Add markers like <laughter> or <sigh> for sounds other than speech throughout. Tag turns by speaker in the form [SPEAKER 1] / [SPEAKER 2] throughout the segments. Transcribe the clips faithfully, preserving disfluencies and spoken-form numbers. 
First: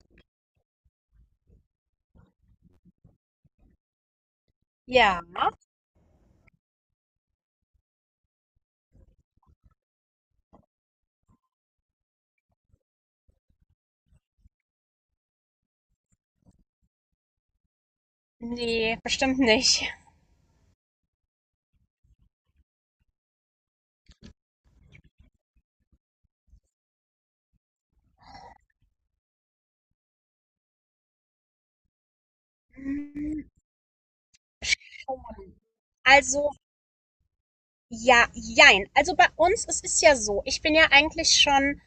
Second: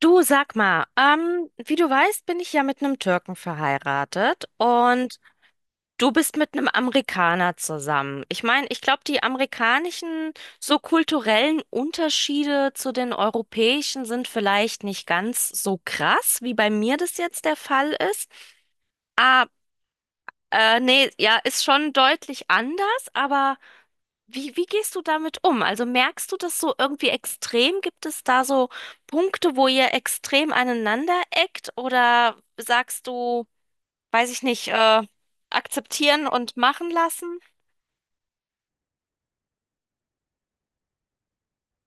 [SPEAKER 1] Du sag mal, ähm, wie du weißt, bin ich ja mit einem Türken verheiratet und
[SPEAKER 2] Ja,
[SPEAKER 1] du bist mit einem Amerikaner zusammen. Ich meine, ich glaube, die amerikanischen so kulturellen Unterschiede zu den europäischen sind vielleicht nicht ganz so krass, wie bei mir das jetzt der Fall ist.
[SPEAKER 2] ne, bestimmt
[SPEAKER 1] Ah,
[SPEAKER 2] nicht.
[SPEAKER 1] äh, nee, ja, ist schon deutlich anders, aber wie, wie gehst du damit um? Also merkst du das so irgendwie extrem? Gibt es da so Punkte, wo ihr extrem aneinander eckt? Oder sagst du,
[SPEAKER 2] Hm,
[SPEAKER 1] weiß ich nicht, äh,
[SPEAKER 2] schon.
[SPEAKER 1] akzeptieren
[SPEAKER 2] Also,
[SPEAKER 1] und machen lassen?
[SPEAKER 2] ja, jein. Also bei uns, es ist ja so, ich bin ja eigentlich schon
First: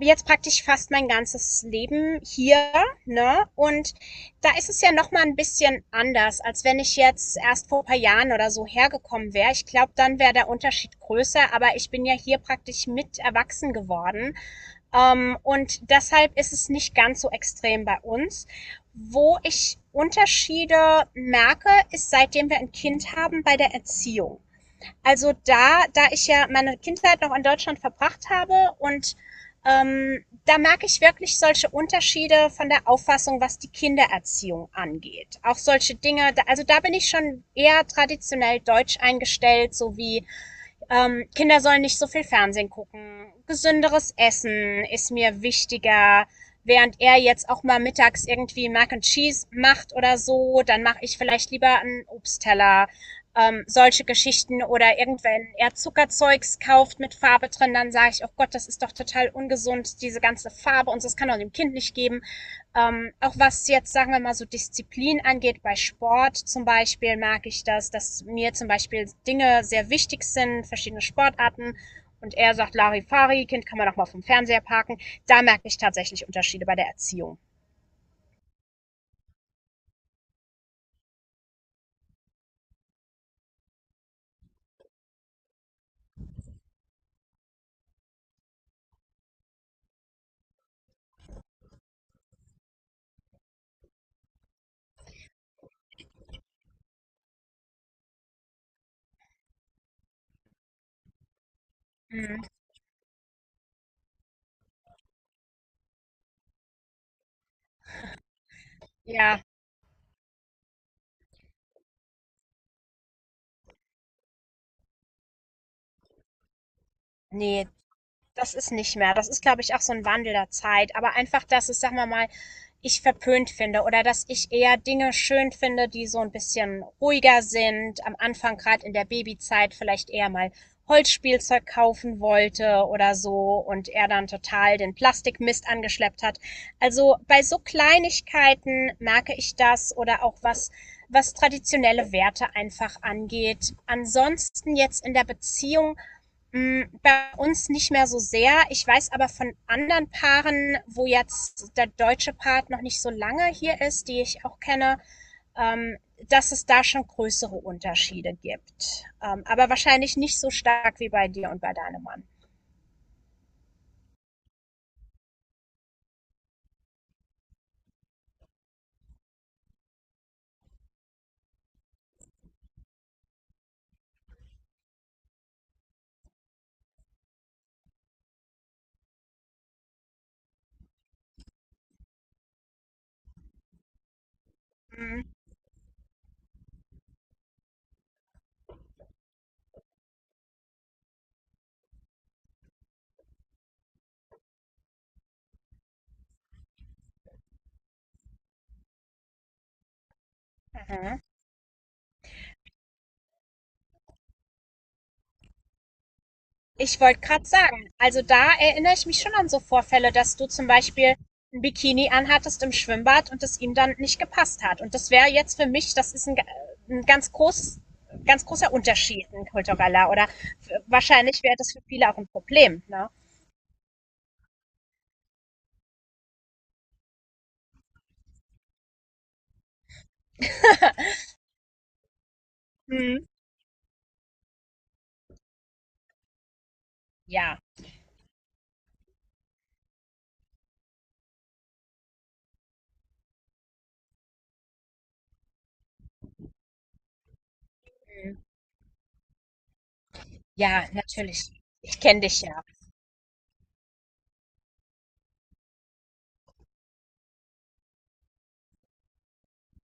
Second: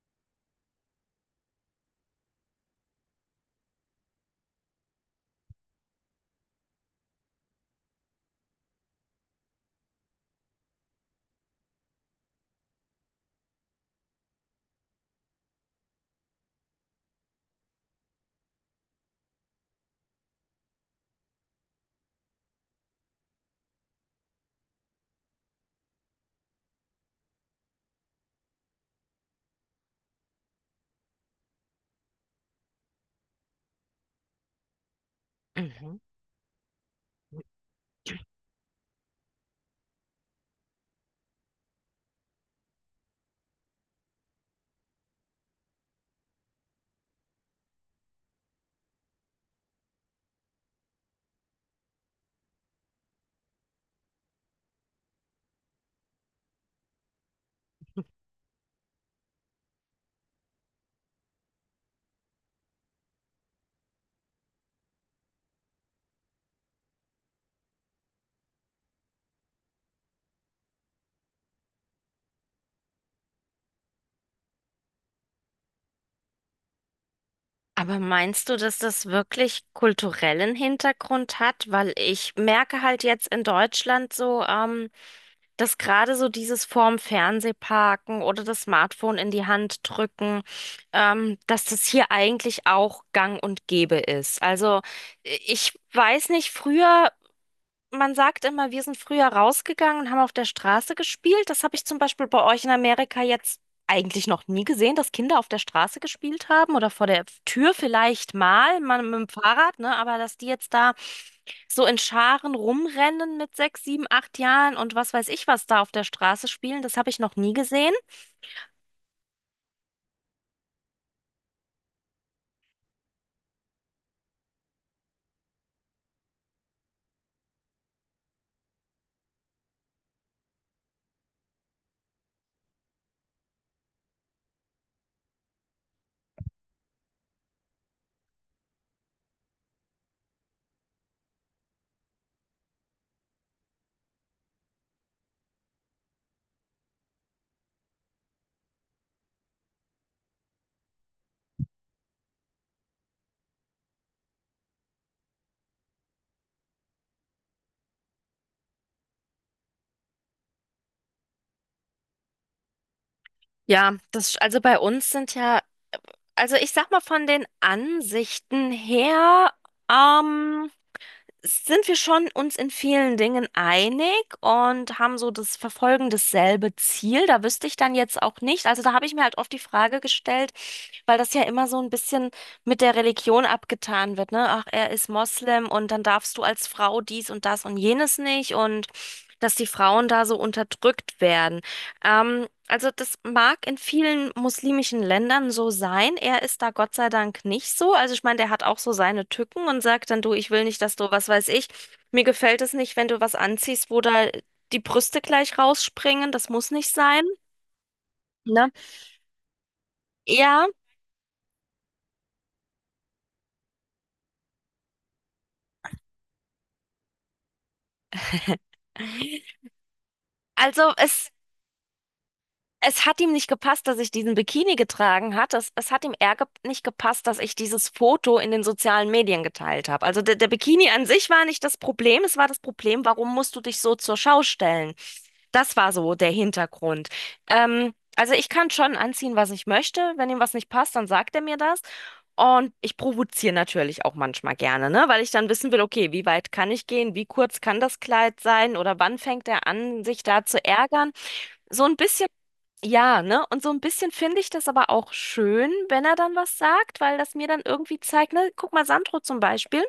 [SPEAKER 2] jetzt praktisch fast mein ganzes Leben hier, ne? Und da ist es ja noch mal ein bisschen anders, als wenn ich jetzt erst vor ein paar Jahren oder so hergekommen wäre. Ich glaube, dann wäre der Unterschied größer, aber ich bin ja hier praktisch mit erwachsen geworden. Ähm, und deshalb ist es nicht ganz so extrem bei uns. Wo ich Unterschiede merke, ist seitdem wir ein Kind haben bei der Erziehung. Also da, da ich ja meine Kindheit noch in Deutschland verbracht habe und ähm, da merke ich wirklich solche Unterschiede von der Auffassung, was die Kindererziehung angeht. Auch solche
[SPEAKER 1] Mhm.
[SPEAKER 2] Dinge, also da bin ich schon eher traditionell deutsch eingestellt, so wie ähm, Kinder sollen nicht so viel Fernsehen gucken. Gesünderes Essen ist mir wichtiger. Während er jetzt auch mal mittags irgendwie Mac and Cheese macht oder so, dann mache ich vielleicht lieber einen Obstteller. Ähm, solche Geschichten, oder irgendwann er Zuckerzeugs kauft mit Farbe drin, dann sage ich, oh Gott, das ist doch total ungesund, diese ganze Farbe und so, das kann doch dem Kind nicht geben. Ähm, auch was jetzt, sagen wir mal, so Disziplin angeht, bei Sport zum Beispiel merke ich das, dass mir zum Beispiel Dinge sehr wichtig sind, verschiedene Sportarten. Und er sagt, Larifari, Kind kann man doch mal vom Fernseher parken. Da merke ich tatsächlich Unterschiede bei der Erziehung.
[SPEAKER 1] Aber meinst du, dass das wirklich kulturellen Hintergrund hat? Weil ich merke halt jetzt in Deutschland so, ähm, dass gerade so dieses vorm Fernseh parken oder das Smartphone in die Hand drücken, ähm, dass das hier eigentlich auch gang und gäbe ist. Also äh, ich weiß nicht, früher man sagt immer, wir sind früher rausgegangen und haben auf der Straße gespielt. Das habe ich zum Beispiel bei
[SPEAKER 2] Mhm.
[SPEAKER 1] euch in Amerika jetzt eigentlich noch nie gesehen, dass Kinder auf der Straße gespielt haben oder vor der Tür vielleicht mal, mal mit dem
[SPEAKER 2] Ja,
[SPEAKER 1] Fahrrad, ne? Aber dass die jetzt da so in Scharen rumrennen mit sechs, sieben, acht Jahren und was weiß ich was da auf der Straße spielen, das habe ich noch nie
[SPEAKER 2] nee,
[SPEAKER 1] gesehen.
[SPEAKER 2] das ist nicht mehr. Das ist, glaube ich, auch so ein Wandel der Zeit, aber einfach, dass es, sagen wir mal, ich verpönt finde oder dass ich eher Dinge schön finde, die so ein bisschen ruhiger sind. Am Anfang, gerade in der Babyzeit, vielleicht eher mal Holzspielzeug kaufen wollte oder so und er dann total den Plastikmist angeschleppt hat. Also, bei so Kleinigkeiten merke ich das, oder auch was was traditionelle Werte einfach angeht. Ansonsten jetzt in der Beziehung. Mm, Bei uns nicht mehr so sehr. Ich weiß aber von anderen Paaren, wo jetzt der deutsche Part noch nicht so lange hier ist, die ich auch kenne, ähm, dass es da schon größere Unterschiede gibt. Ähm, aber wahrscheinlich nicht so stark wie bei dir und bei deinem Mann.
[SPEAKER 1] Ja, das, also bei uns sind ja, also ich sag mal von den Ansichten her, ähm, sind wir schon uns in vielen Dingen einig und haben so das Verfolgen dasselbe Ziel. Da wüsste ich dann jetzt auch nicht. Also da habe ich mir halt oft die Frage gestellt, weil das ja immer so ein bisschen mit der Religion abgetan wird, ne? Ach, er ist Moslem und dann darfst du als Frau dies und das und jenes nicht und dass die Frauen da so unterdrückt werden. Ähm, also das mag in vielen muslimischen Ländern so sein. Er ist da Gott sei Dank nicht so. Also ich meine, der hat auch so seine Tücken und sagt dann, du, ich will nicht, dass du,
[SPEAKER 2] Mhm.
[SPEAKER 1] was weiß ich, mir gefällt es nicht, wenn du was anziehst, wo da die Brüste gleich rausspringen. Das muss nicht
[SPEAKER 2] Ich wollte
[SPEAKER 1] sein,
[SPEAKER 2] gerade sagen, also da
[SPEAKER 1] ne?
[SPEAKER 2] erinnere ich mich schon an so Vorfälle, dass du zum
[SPEAKER 1] Ja,
[SPEAKER 2] Beispiel ein Bikini anhattest im Schwimmbad und es ihm dann nicht gepasst hat. Und das wäre jetzt für mich, das ist ein, äh, ein ganz großes ganz
[SPEAKER 1] <laughs>
[SPEAKER 2] großer Unterschied, ein kultureller. Oder
[SPEAKER 1] also es
[SPEAKER 2] wahrscheinlich wäre das für viele auch ein Problem.
[SPEAKER 1] Es
[SPEAKER 2] Ne?
[SPEAKER 1] hat ihm nicht gepasst, dass ich diesen Bikini getragen hat. Es, es hat ihm eher ge nicht gepasst, dass ich dieses Foto in den sozialen Medien geteilt habe. Also der, der Bikini an sich war nicht das Problem. Es war das Problem,
[SPEAKER 2] Mhm.
[SPEAKER 1] warum musst du dich so zur Schau stellen? Das war so der Hintergrund.
[SPEAKER 2] Ja,
[SPEAKER 1] Ähm, also ich kann schon anziehen, was ich möchte. Wenn ihm was nicht passt, dann sagt er mir das. Und ich provoziere natürlich auch manchmal gerne, ne? Weil ich dann wissen will, okay, wie weit kann ich gehen? Wie kurz kann das
[SPEAKER 2] mhm.
[SPEAKER 1] Kleid sein? Oder wann fängt er an, sich da zu
[SPEAKER 2] Ja,
[SPEAKER 1] ärgern?
[SPEAKER 2] natürlich.
[SPEAKER 1] So ein
[SPEAKER 2] Ich kenne
[SPEAKER 1] bisschen
[SPEAKER 2] dich ja.
[SPEAKER 1] ja, ne? Und so ein bisschen finde ich das aber auch schön, wenn er dann was sagt, weil das mir dann irgendwie zeigt, ne? Guck mal, Sandro zum Beispiel,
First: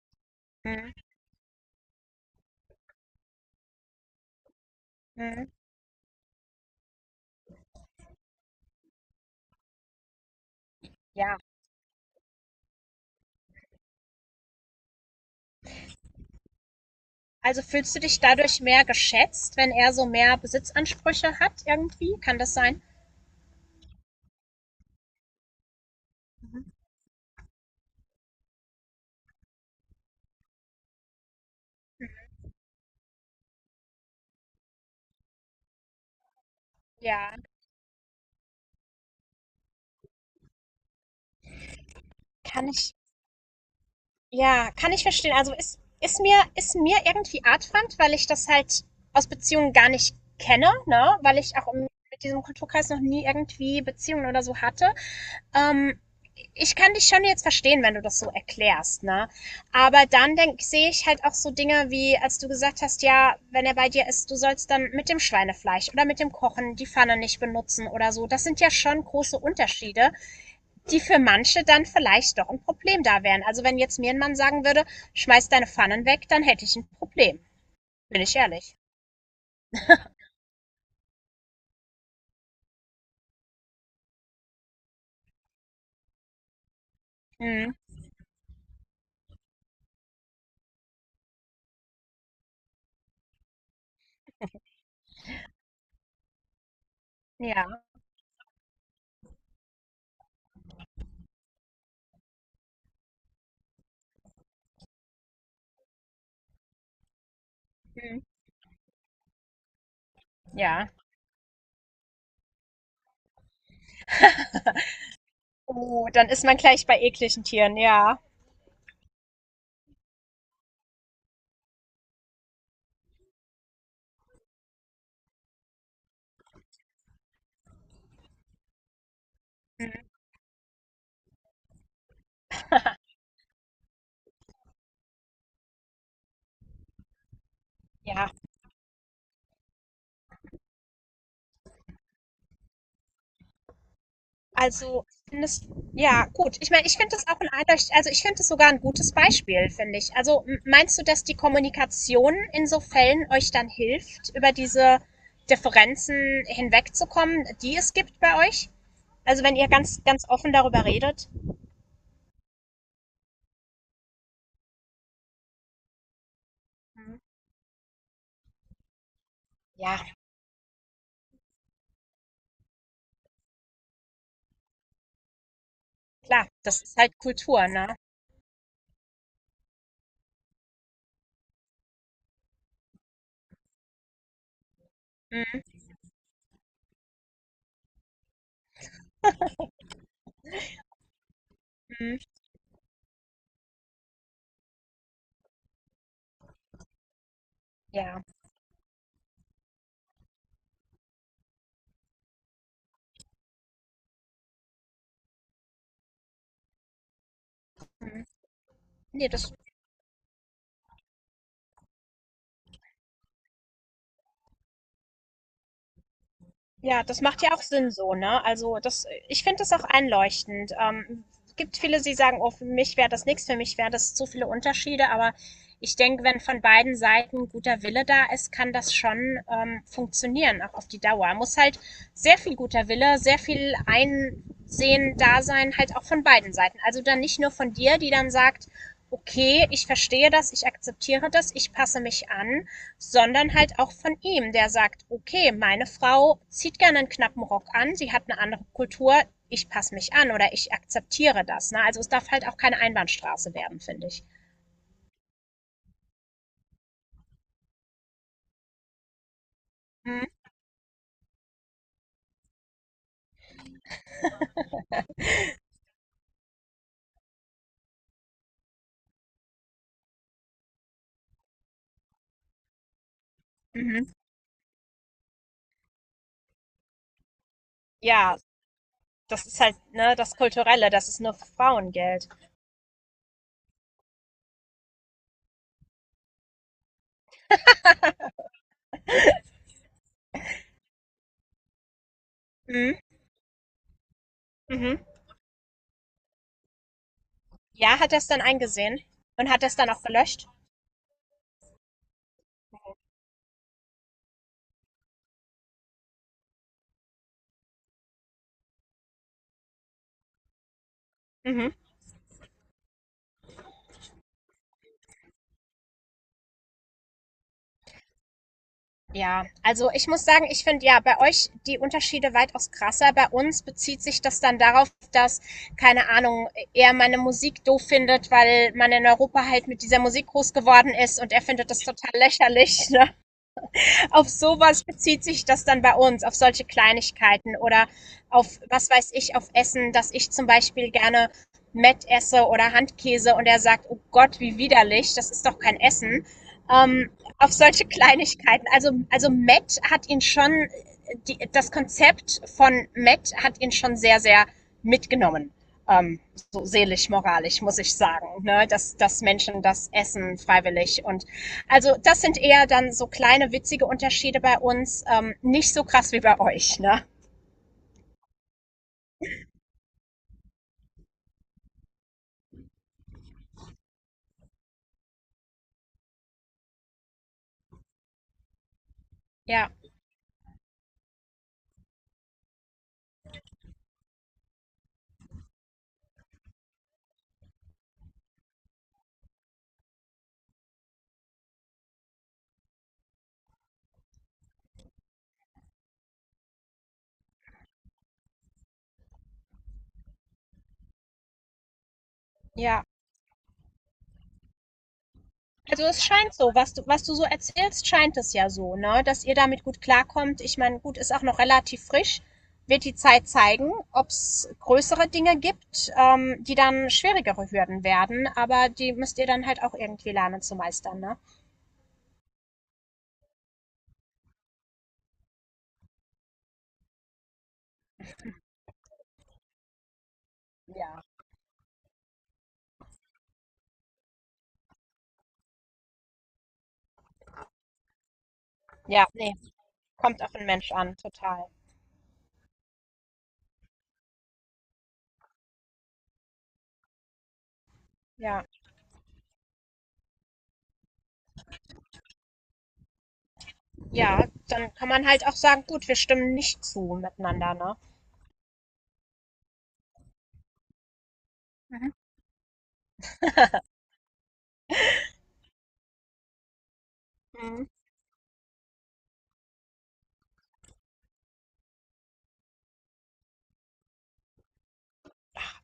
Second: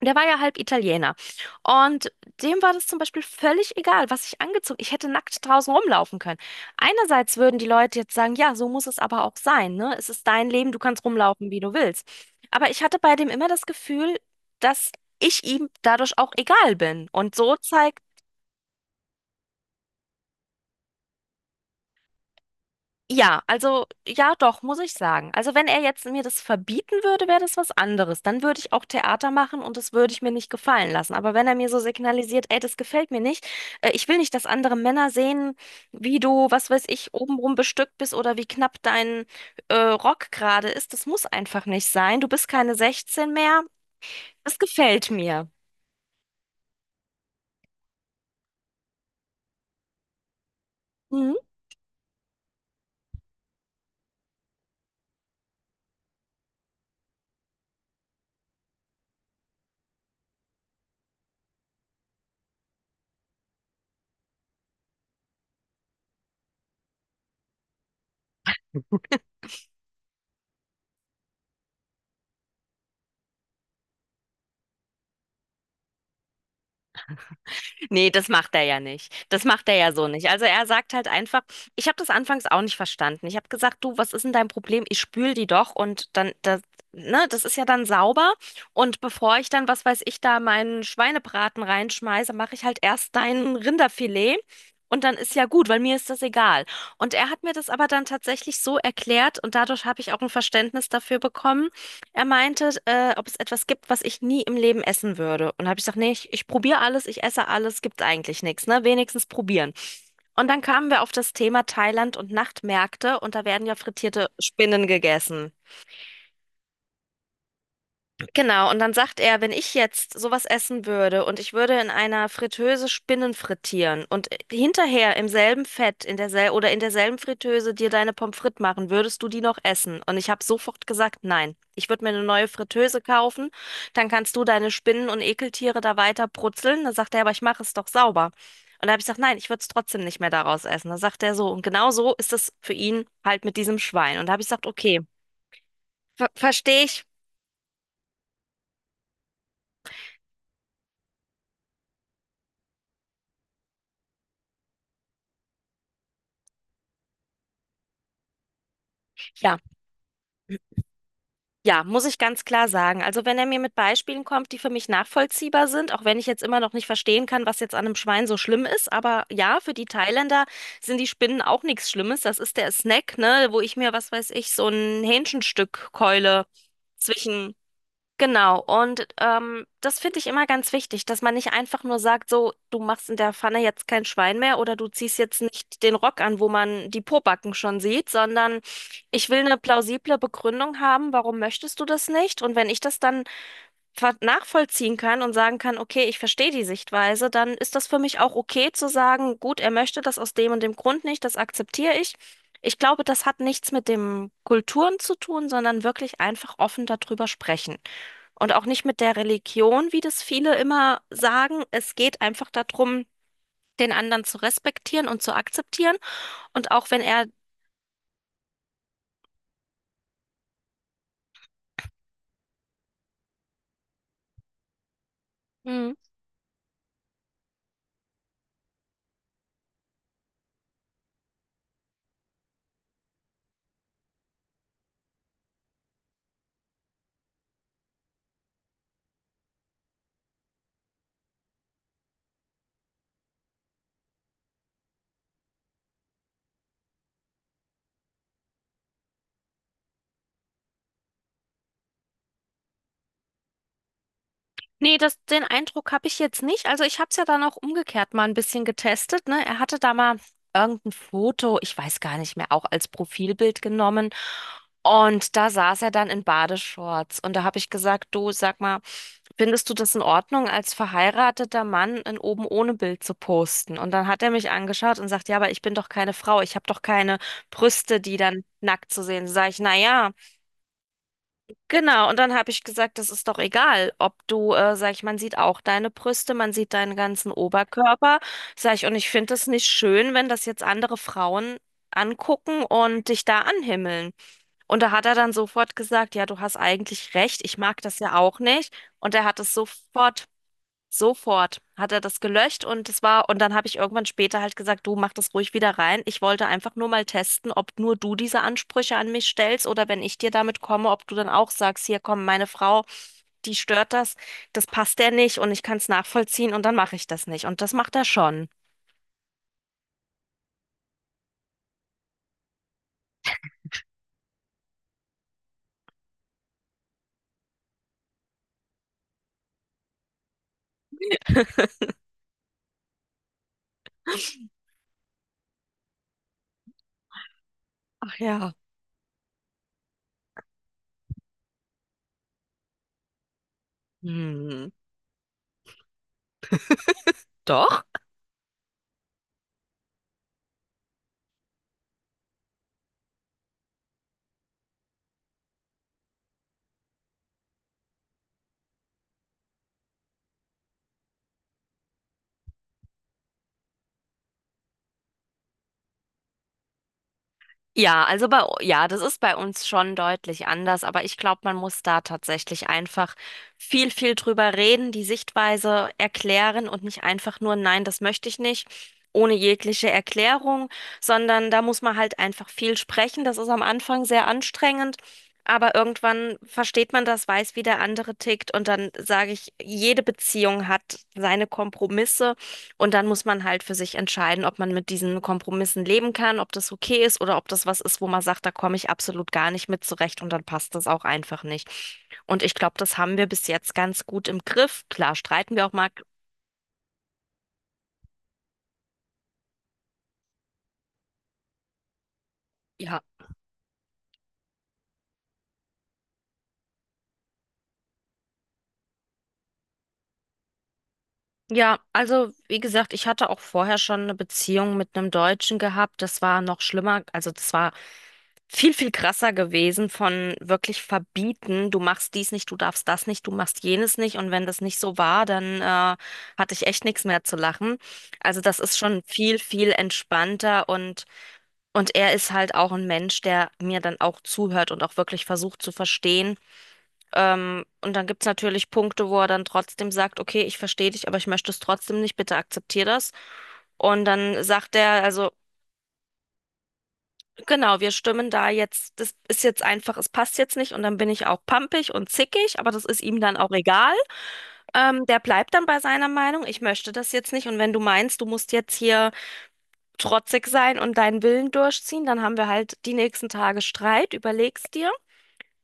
[SPEAKER 1] der war ja halb
[SPEAKER 2] Mhm.
[SPEAKER 1] Italiener. Und dem war das zum Beispiel völlig egal, was ich angezogen, ich hätte nackt
[SPEAKER 2] Mhm.
[SPEAKER 1] draußen rumlaufen können. Einerseits würden die Leute jetzt sagen, ja, so muss es aber auch sein, ne? Es ist dein Leben, du kannst
[SPEAKER 2] Ja.
[SPEAKER 1] rumlaufen, wie du willst. Aber ich hatte bei dem immer das Gefühl, dass ich ihm dadurch auch egal bin. Und so
[SPEAKER 2] Also fühlst
[SPEAKER 1] zeigt
[SPEAKER 2] du dich dadurch mehr geschätzt, wenn er so mehr Besitzansprüche hat irgendwie? Kann das sein?
[SPEAKER 1] Ja, also ja, doch, muss ich sagen. Also wenn er jetzt mir das verbieten würde, wäre das was anderes. Dann würde ich auch Theater machen und das würde ich mir nicht gefallen lassen. Aber wenn er mir so signalisiert, ey, das gefällt mir nicht, äh, ich will nicht, dass andere Männer sehen, wie du, was weiß ich,
[SPEAKER 2] Ja,
[SPEAKER 1] obenrum bestückt bist oder wie knapp dein äh, Rock gerade ist, das muss einfach nicht sein. Du bist
[SPEAKER 2] kann
[SPEAKER 1] keine
[SPEAKER 2] ich
[SPEAKER 1] sechzehn mehr. Das
[SPEAKER 2] Ja, kann ich
[SPEAKER 1] gefällt
[SPEAKER 2] verstehen.
[SPEAKER 1] mir.
[SPEAKER 2] Also ist, ist mir, ist mir irgendwie artfremd, weil ich das halt aus Beziehungen gar nicht kenne, ne?
[SPEAKER 1] Mhm.
[SPEAKER 2] Weil ich auch im, mit diesem Kulturkreis noch nie irgendwie Beziehungen oder so hatte. Ähm, ich kann dich schon jetzt verstehen, wenn du das so erklärst, ne? Aber dann denk, sehe ich halt auch so Dinge wie, als du gesagt hast, ja, wenn er bei dir ist, du sollst dann mit dem Schweinefleisch oder mit dem Kochen die Pfanne nicht benutzen oder so. Das sind ja schon große Unterschiede, die für manche dann vielleicht doch ein Problem da wären. Also wenn jetzt mir ein Mann sagen würde, schmeiß deine Pfannen weg, dann hätte ich ein Problem.
[SPEAKER 1] Nee,
[SPEAKER 2] Bin
[SPEAKER 1] das
[SPEAKER 2] ich
[SPEAKER 1] macht er
[SPEAKER 2] ehrlich.
[SPEAKER 1] ja nicht. Das macht er ja so nicht. Also er sagt halt einfach, ich habe das anfangs auch nicht verstanden. Ich habe gesagt, du, was ist denn dein Problem? Ich spül die doch und dann, das, ne, das ist ja
[SPEAKER 2] Mhm.
[SPEAKER 1] dann sauber. Und bevor ich dann, was weiß ich, da meinen Schweinebraten reinschmeiße, mache ich halt erst dein Rinderfilet. Und dann ist ja gut, weil mir ist das egal. Und er hat mir das
[SPEAKER 2] Ja.
[SPEAKER 1] aber dann tatsächlich so erklärt und dadurch habe ich auch ein Verständnis dafür bekommen, er meinte, äh, ob es etwas gibt, was ich nie im Leben essen würde. Und habe ich gesagt, nee, ich, ich probiere alles, ich esse alles, Gibt's
[SPEAKER 2] Mhm.
[SPEAKER 1] eigentlich nichts, ne? Wenigstens probieren. Und dann kamen
[SPEAKER 2] Ja.
[SPEAKER 1] wir auf das Thema Thailand und Nachtmärkte und da werden ja frittierte Spinnen gegessen.
[SPEAKER 2] Oh, dann ist man gleich bei ekligen Tieren, ja.
[SPEAKER 1] Genau, und dann sagt er, wenn ich jetzt sowas essen würde und ich würde in einer Fritteuse Spinnen frittieren und hinterher im selben Fett in dersel oder in derselben Fritteuse dir deine Pommes frites machen, würdest du die noch essen?
[SPEAKER 2] Mhm.
[SPEAKER 1] Und ich habe sofort gesagt, nein. Ich würde mir eine neue Fritteuse kaufen, dann kannst du deine Spinnen und Ekeltiere da weiter brutzeln. Dann sagt er, aber ich mache es doch sauber.
[SPEAKER 2] Ja.
[SPEAKER 1] Und da habe ich gesagt, nein, ich würde es trotzdem nicht mehr daraus essen. Dann sagt er so, und genau so ist es für ihn halt mit diesem Schwein. Und da habe ich gesagt, okay,
[SPEAKER 2] Also, findest, ja,
[SPEAKER 1] ver
[SPEAKER 2] gut. Ich
[SPEAKER 1] verstehe
[SPEAKER 2] meine, ich
[SPEAKER 1] ich.
[SPEAKER 2] finde das auch ein eindeutig, also ich finde das sogar ein gutes Beispiel, finde ich. Also, m- meinst du, dass die Kommunikation in so Fällen euch dann hilft, über diese Differenzen hinwegzukommen, die es gibt bei euch? Also, wenn
[SPEAKER 1] Ja,
[SPEAKER 2] ihr ganz ganz offen darüber redet.
[SPEAKER 1] Ja, muss ich ganz klar sagen. Also wenn er mir mit Beispielen kommt, die für mich nachvollziehbar sind, auch wenn ich jetzt immer noch nicht verstehen kann, was jetzt an einem Schwein so schlimm ist, aber ja, für die
[SPEAKER 2] Ja,
[SPEAKER 1] Thailänder sind die Spinnen auch nichts Schlimmes. Das ist der Snack, ne, wo ich mir, was weiß ich, so ein Hähnchenstück keule
[SPEAKER 2] klar, das ist halt
[SPEAKER 1] zwischen
[SPEAKER 2] Kultur, ne?
[SPEAKER 1] Genau, und ähm, das finde ich immer ganz wichtig, dass man nicht einfach nur sagt, so, du machst in der Pfanne jetzt kein Schwein mehr oder du ziehst jetzt nicht den Rock an, wo man die Pobacken schon sieht, sondern ich will eine plausible Begründung haben, warum möchtest du das
[SPEAKER 2] Mhm.
[SPEAKER 1] nicht? Und wenn ich das dann ver- nachvollziehen kann und sagen kann, okay, ich verstehe die Sichtweise, dann ist das für mich
[SPEAKER 2] Ja.
[SPEAKER 1] auch okay zu sagen, gut, er möchte das aus dem und dem Grund nicht, das akzeptiere ich. Ich glaube, das hat nichts mit dem Kulturen zu tun, sondern wirklich einfach offen darüber sprechen.
[SPEAKER 2] Mhm.
[SPEAKER 1] Und auch nicht mit der
[SPEAKER 2] Ne, das
[SPEAKER 1] Religion, wie das viele immer sagen. Es geht einfach darum, den anderen zu respektieren und zu akzeptieren. Und auch wenn
[SPEAKER 2] Ja, das
[SPEAKER 1] er
[SPEAKER 2] macht ja auch Sinn so, ne? Also, das ich finde das auch einleuchtend. Ähm, es gibt viele, die sagen: „Oh, für mich wäre das nichts, für mich wäre das zu viele Unterschiede." Aber
[SPEAKER 1] Mhm.
[SPEAKER 2] ich denke, wenn von beiden Seiten guter Wille da ist, kann das schon, ähm, funktionieren, auch auf die Dauer. Muss halt sehr viel guter Wille, sehr viel Einsehen da sein, halt auch von beiden Seiten. Also, dann nicht nur von dir, die dann sagt: „Okay, ich verstehe das, ich akzeptiere das, ich passe mich an.", sondern halt auch von ihm, der sagt, okay, meine Frau zieht gerne einen knappen Rock an, sie hat eine andere Kultur, ich passe mich an oder ich akzeptiere das. Ne? Also es darf halt auch keine Einbahnstraße werden, finde ich.
[SPEAKER 1] Nee, das, den Eindruck habe ich jetzt nicht. Also ich habe es ja dann auch umgekehrt mal ein bisschen getestet, ne? Er hatte da mal
[SPEAKER 2] Mhm.
[SPEAKER 1] irgendein Foto, ich weiß gar nicht mehr, auch als Profilbild genommen. Und da saß er dann in Badeshorts. Und da habe ich gesagt, du, sag mal, findest du das in Ordnung, als verheirateter Mann ein oben ohne Bild zu posten? Und dann
[SPEAKER 2] Mhm.
[SPEAKER 1] hat er mich angeschaut und sagt, ja, aber ich bin doch keine Frau, ich habe doch keine Brüste, die
[SPEAKER 2] Ja,
[SPEAKER 1] dann nackt zu sehen. Sind.
[SPEAKER 2] das
[SPEAKER 1] Sag
[SPEAKER 2] ist
[SPEAKER 1] ich,
[SPEAKER 2] halt
[SPEAKER 1] na ja.
[SPEAKER 2] ne, das Kulturelle, das ist nur für Frauen
[SPEAKER 1] Genau, und
[SPEAKER 2] gilt.
[SPEAKER 1] dann habe ich gesagt, das ist doch egal, ob du, äh, sag ich, man sieht auch deine Brüste, man sieht deinen ganzen Oberkörper, sag ich, und ich finde es nicht schön, wenn das jetzt andere Frauen angucken
[SPEAKER 2] Mhm.
[SPEAKER 1] und dich da anhimmeln. Und da
[SPEAKER 2] Mhm.
[SPEAKER 1] hat er dann sofort gesagt, ja, du hast eigentlich recht, ich mag das
[SPEAKER 2] Ja, hat
[SPEAKER 1] ja
[SPEAKER 2] er es
[SPEAKER 1] auch
[SPEAKER 2] dann
[SPEAKER 1] nicht.
[SPEAKER 2] eingesehen
[SPEAKER 1] Und er hat
[SPEAKER 2] und
[SPEAKER 1] es
[SPEAKER 2] hat er es dann auch
[SPEAKER 1] sofort
[SPEAKER 2] gelöscht?
[SPEAKER 1] Sofort hat er das gelöscht und es war, und dann habe ich irgendwann später halt gesagt, du mach das ruhig wieder rein. Ich wollte einfach nur mal testen, ob nur du diese Ansprüche an mich stellst oder wenn ich dir damit komme, ob du dann auch
[SPEAKER 2] Mhm.
[SPEAKER 1] sagst, hier komm, meine Frau, die stört das, das passt der nicht und ich kann es nachvollziehen und dann mache ich das nicht. Und das macht er schon.
[SPEAKER 2] Ja, also ich muss sagen, ich finde ja bei euch die Unterschiede weitaus krasser. Bei uns bezieht sich das dann darauf, dass, keine Ahnung, er meine Musik doof findet, weil man in Europa halt mit dieser Musik groß geworden ist und er findet das
[SPEAKER 1] <laughs>
[SPEAKER 2] total lächerlich, <laughs> ne? Auf sowas bezieht sich das dann bei uns, auf solche Kleinigkeiten oder
[SPEAKER 1] Ach ja.
[SPEAKER 2] auf, was weiß ich, auf Essen, dass ich zum Beispiel gerne Mett esse oder Handkäse und er sagt, oh Gott, wie
[SPEAKER 1] Hm,
[SPEAKER 2] widerlich, das ist doch kein Essen. Ähm, auf
[SPEAKER 1] doch.
[SPEAKER 2] solche Kleinigkeiten. Also, also Matt hat ihn schon, die, das Konzept von Matt hat ihn schon sehr, sehr mitgenommen. Ähm, so seelisch, moralisch, muss ich sagen, ne? dass, dass, Menschen das essen freiwillig, und also das sind eher dann so kleine witzige Unterschiede bei uns, ähm, nicht so krass wie bei euch, ne?
[SPEAKER 1] Ja, also bei, u- ja, das ist bei uns schon deutlich anders, aber ich glaube, man muss da tatsächlich einfach viel, viel drüber reden, die Sichtweise erklären und nicht einfach nur, nein, das möchte ich nicht, ohne
[SPEAKER 2] Ja,
[SPEAKER 1] jegliche Erklärung, sondern da muss man halt einfach viel sprechen. Das ist am Anfang sehr anstrengend, aber irgendwann versteht man das, weiß, wie der andere tickt und dann sage ich, jede Beziehung hat seine Kompromisse. Und dann muss man halt für sich entscheiden, ob man mit diesen Kompromissen leben kann, ob das okay ist oder ob das was ist, wo man sagt, da komme ich absolut gar nicht mit zurecht und dann passt das auch einfach nicht. Und ich glaube,
[SPEAKER 2] ja.
[SPEAKER 1] das haben wir bis jetzt ganz gut im Griff. Klar, streiten wir auch
[SPEAKER 2] Also
[SPEAKER 1] mal.
[SPEAKER 2] es scheint so, was du, was du so erzählst, scheint es ja so, ne? Dass ihr damit gut klarkommt. Ich meine, gut, ist auch noch relativ frisch. Wird die
[SPEAKER 1] Ja.
[SPEAKER 2] Zeit zeigen, ob es größere Dinge gibt, ähm, die dann schwierigere Hürden werden, aber die müsst ihr dann halt auch irgendwie lernen zu meistern, ne?
[SPEAKER 1] Ja, also wie gesagt, ich hatte auch vorher schon eine Beziehung mit einem Deutschen gehabt. Das war noch schlimmer. Also das war viel, viel krasser gewesen von wirklich
[SPEAKER 2] Ja.
[SPEAKER 1] verbieten, du machst dies nicht, du darfst das nicht, du machst jenes nicht und wenn das nicht so war, dann äh, hatte ich echt nichts mehr zu lachen. Also das ist schon
[SPEAKER 2] Ja, nee,
[SPEAKER 1] viel, viel
[SPEAKER 2] kommt auf den
[SPEAKER 1] entspannter
[SPEAKER 2] Mensch an,
[SPEAKER 1] und,
[SPEAKER 2] total.
[SPEAKER 1] und er ist halt auch ein Mensch, der mir dann auch zuhört und auch wirklich versucht zu verstehen. Ähm, und dann gibt's
[SPEAKER 2] Ja.
[SPEAKER 1] natürlich Punkte, wo er dann trotzdem sagt, okay, ich verstehe dich, aber ich möchte es trotzdem nicht, bitte akzeptier das. Und
[SPEAKER 2] Ja,
[SPEAKER 1] dann sagt
[SPEAKER 2] dann kann
[SPEAKER 1] er,
[SPEAKER 2] man halt
[SPEAKER 1] also
[SPEAKER 2] auch sagen: „Gut, wir stimmen nicht zu miteinander", ne?
[SPEAKER 1] genau, wir stimmen da jetzt, das ist jetzt einfach, es passt jetzt nicht und dann bin ich auch
[SPEAKER 2] Mhm.
[SPEAKER 1] pampig und zickig, aber das ist ihm dann auch egal. Ähm, der bleibt dann bei seiner Meinung, ich möchte das jetzt nicht und
[SPEAKER 2] Mhm.
[SPEAKER 1] wenn du meinst, du musst jetzt hier trotzig sein und deinen Willen durchziehen, dann haben wir halt die nächsten Tage Streit, überlegst dir.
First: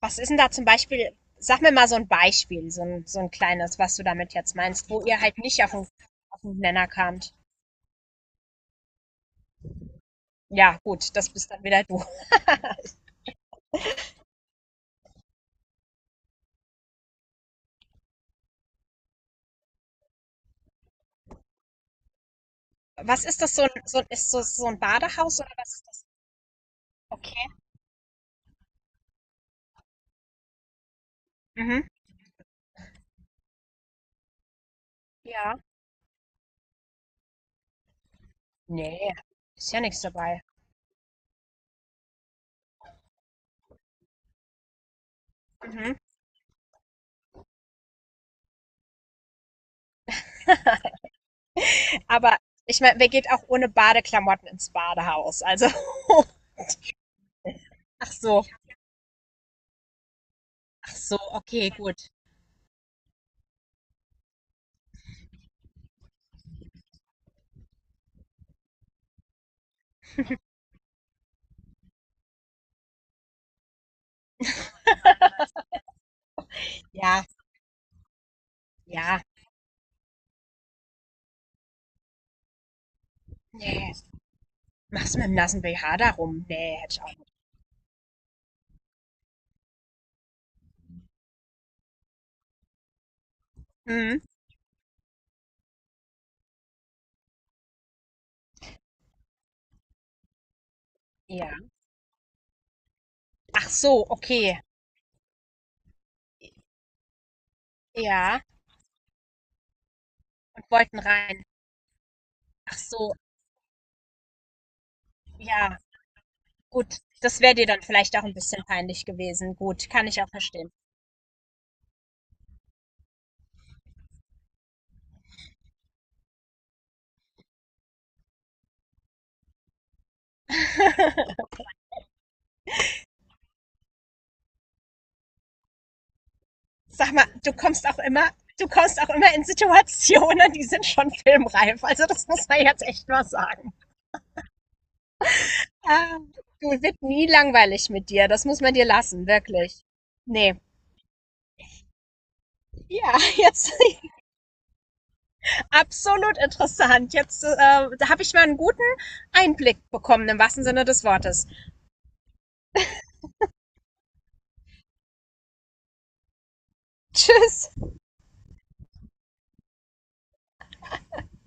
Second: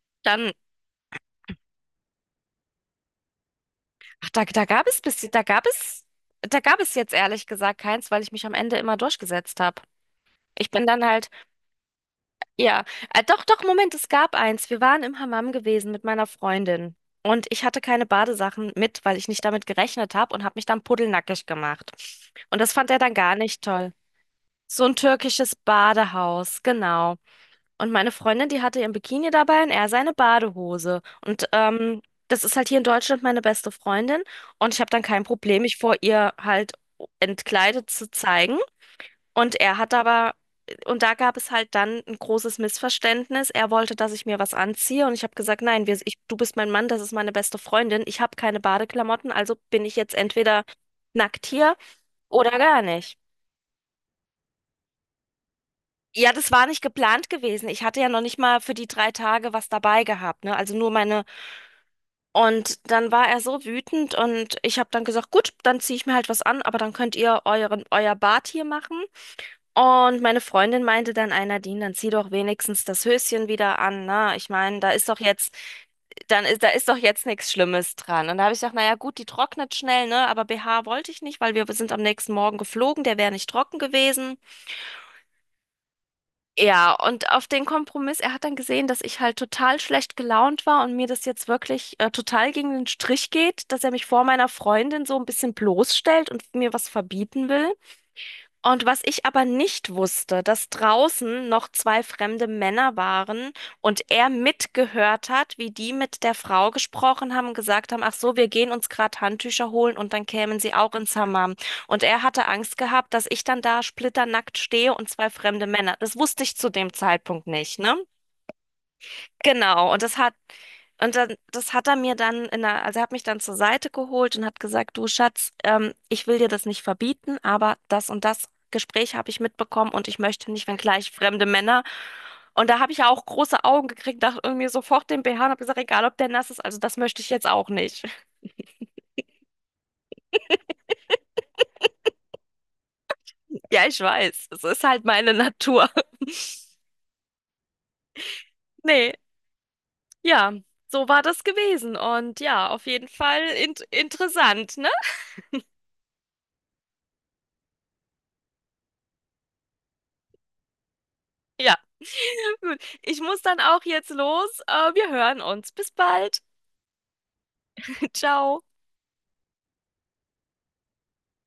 [SPEAKER 2] Was ist denn da
[SPEAKER 1] Dann,
[SPEAKER 2] zum Beispiel, sag mir mal so ein Beispiel, so ein so 'n kleines, was du
[SPEAKER 1] ach,
[SPEAKER 2] damit
[SPEAKER 1] da,
[SPEAKER 2] jetzt
[SPEAKER 1] da gab
[SPEAKER 2] meinst,
[SPEAKER 1] es
[SPEAKER 2] wo
[SPEAKER 1] bis,
[SPEAKER 2] ihr halt
[SPEAKER 1] da
[SPEAKER 2] nicht
[SPEAKER 1] gab
[SPEAKER 2] auf 'n
[SPEAKER 1] es,
[SPEAKER 2] auf 'n
[SPEAKER 1] da gab
[SPEAKER 2] Nenner
[SPEAKER 1] es jetzt
[SPEAKER 2] kamt.
[SPEAKER 1] ehrlich gesagt keins, weil ich mich am Ende immer durchgesetzt habe. Ich
[SPEAKER 2] Ja,
[SPEAKER 1] bin dann
[SPEAKER 2] gut,
[SPEAKER 1] halt
[SPEAKER 2] das bist dann wieder du.
[SPEAKER 1] ja, äh, doch, doch, Moment, es gab eins. Wir waren im Hammam gewesen mit meiner Freundin. Und ich hatte keine Badesachen mit, weil ich nicht damit gerechnet habe und habe mich dann pudelnackig gemacht. Und das fand er dann
[SPEAKER 2] Was
[SPEAKER 1] gar
[SPEAKER 2] ist das,
[SPEAKER 1] nicht
[SPEAKER 2] so ein
[SPEAKER 1] toll.
[SPEAKER 2] so ein ist das so 'n
[SPEAKER 1] So ein
[SPEAKER 2] Badehaus oder
[SPEAKER 1] türkisches
[SPEAKER 2] was ist das?
[SPEAKER 1] Badehaus, genau.
[SPEAKER 2] Okay.
[SPEAKER 1] Und meine Freundin, die hatte ihren Bikini dabei und er seine Badehose. Und
[SPEAKER 2] Mhm.
[SPEAKER 1] ähm, das ist halt hier in Deutschland meine beste Freundin. Und ich habe dann kein
[SPEAKER 2] Ja.
[SPEAKER 1] Problem, mich vor ihr halt entkleidet zu zeigen.
[SPEAKER 2] Ne,
[SPEAKER 1] Und
[SPEAKER 2] ist
[SPEAKER 1] er
[SPEAKER 2] ja
[SPEAKER 1] hat
[SPEAKER 2] nichts
[SPEAKER 1] aber,
[SPEAKER 2] dabei.
[SPEAKER 1] und da gab es halt dann ein großes Missverständnis. Er wollte, dass ich mir was anziehe und ich habe gesagt, nein,
[SPEAKER 2] Mhm.
[SPEAKER 1] wir, ich, du bist mein Mann, das ist meine beste Freundin. Ich habe keine Badeklamotten, also bin ich jetzt entweder nackt hier
[SPEAKER 2] Aber
[SPEAKER 1] oder
[SPEAKER 2] ich
[SPEAKER 1] gar
[SPEAKER 2] meine, wer
[SPEAKER 1] nicht.
[SPEAKER 2] geht auch ohne Badeklamotten ins Badehaus? Also
[SPEAKER 1] Ja,
[SPEAKER 2] <laughs>
[SPEAKER 1] das war nicht geplant gewesen. Ich hatte ja
[SPEAKER 2] ach
[SPEAKER 1] noch nicht
[SPEAKER 2] so,
[SPEAKER 1] mal für die drei Tage was dabei gehabt, ne? Also nur
[SPEAKER 2] ach so,
[SPEAKER 1] meine.
[SPEAKER 2] okay, gut.
[SPEAKER 1] Und dann war er so wütend und ich habe dann gesagt, gut, dann ziehe ich mir halt was an, aber dann könnt ihr euren, euer Bad hier machen. Und meine Freundin meinte dann, einer Nadine, dann zieh doch wenigstens das Höschen wieder an, ne? Ich meine, da ist doch jetzt, dann ist, da ist doch jetzt
[SPEAKER 2] Ja,
[SPEAKER 1] nichts Schlimmes dran. Und da habe ich gesagt, naja, gut,
[SPEAKER 2] ja.
[SPEAKER 1] die trocknet schnell, ne? Aber B H wollte ich nicht, weil wir sind am nächsten Morgen geflogen, der wäre nicht trocken
[SPEAKER 2] Nee.
[SPEAKER 1] gewesen.
[SPEAKER 2] Machst du mit dem nassen B H darum? Nee,
[SPEAKER 1] Ja,
[SPEAKER 2] hätte ich auch.
[SPEAKER 1] und
[SPEAKER 2] nicht.
[SPEAKER 1] auf den Kompromiss, er hat dann gesehen, dass ich halt total schlecht gelaunt war und mir das jetzt wirklich äh, total gegen den Strich geht, dass er mich
[SPEAKER 2] Mhm.
[SPEAKER 1] vor meiner Freundin so ein bisschen bloßstellt und mir was verbieten will. Und was ich aber nicht wusste, dass draußen
[SPEAKER 2] Ja.
[SPEAKER 1] noch zwei fremde Männer waren
[SPEAKER 2] Ach
[SPEAKER 1] und
[SPEAKER 2] so,
[SPEAKER 1] er
[SPEAKER 2] okay.
[SPEAKER 1] mitgehört hat, wie die mit der Frau gesprochen haben, gesagt haben, ach so,
[SPEAKER 2] Ja.
[SPEAKER 1] wir gehen uns gerade Handtücher holen und dann kämen
[SPEAKER 2] Und
[SPEAKER 1] sie auch
[SPEAKER 2] wollten
[SPEAKER 1] ins
[SPEAKER 2] rein.
[SPEAKER 1] Hammam. Und er hatte
[SPEAKER 2] Ach
[SPEAKER 1] Angst
[SPEAKER 2] so,
[SPEAKER 1] gehabt, dass ich dann da splitternackt stehe und zwei fremde
[SPEAKER 2] ja.
[SPEAKER 1] Männer. Das wusste ich zu
[SPEAKER 2] Gut.
[SPEAKER 1] dem
[SPEAKER 2] Das
[SPEAKER 1] Zeitpunkt
[SPEAKER 2] wäre dir
[SPEAKER 1] nicht,
[SPEAKER 2] dann
[SPEAKER 1] ne?
[SPEAKER 2] vielleicht auch ein bisschen peinlich gewesen. Gut,
[SPEAKER 1] Genau, und
[SPEAKER 2] kann
[SPEAKER 1] das
[SPEAKER 2] ich auch
[SPEAKER 1] hat,
[SPEAKER 2] verstehen.
[SPEAKER 1] und dann, das hat er mir dann in der, also er hat mich dann zur Seite geholt und hat gesagt, du Schatz, ähm, ich will dir das nicht verbieten, aber das und das Gespräch habe ich mitbekommen und ich möchte nicht, wenn gleich fremde Männer. Und da habe ich ja auch große Augen gekriegt, dachte irgendwie sofort den B H und habe gesagt, egal ob der nass ist, also das
[SPEAKER 2] Sag
[SPEAKER 1] möchte
[SPEAKER 2] mal,
[SPEAKER 1] ich jetzt
[SPEAKER 2] du
[SPEAKER 1] auch
[SPEAKER 2] kommst auch
[SPEAKER 1] nicht.
[SPEAKER 2] immer,
[SPEAKER 1] <laughs>
[SPEAKER 2] du kommst auch immer in Situationen, die sind schon filmreif. Also das muss man jetzt echt mal sagen.
[SPEAKER 1] Ja, ich weiß, es ist halt meine Natur. <laughs>
[SPEAKER 2] Ah, du wird nie langweilig mit dir. Das muss man dir
[SPEAKER 1] Nee,
[SPEAKER 2] lassen, wirklich.
[SPEAKER 1] ja,
[SPEAKER 2] Nee.
[SPEAKER 1] so war das gewesen und ja, auf jeden
[SPEAKER 2] Ja,
[SPEAKER 1] Fall
[SPEAKER 2] <laughs> jetzt,
[SPEAKER 1] int interessant.
[SPEAKER 2] absolut interessant. Jetzt äh, da habe ich mal einen guten Einblick bekommen, im wahrsten Sinne des Wortes.
[SPEAKER 1] Ja, <laughs> gut. Ich muss dann auch jetzt los. Äh, wir hören uns. Bis bald.
[SPEAKER 2] Tschüss.
[SPEAKER 1] <laughs> Ciao.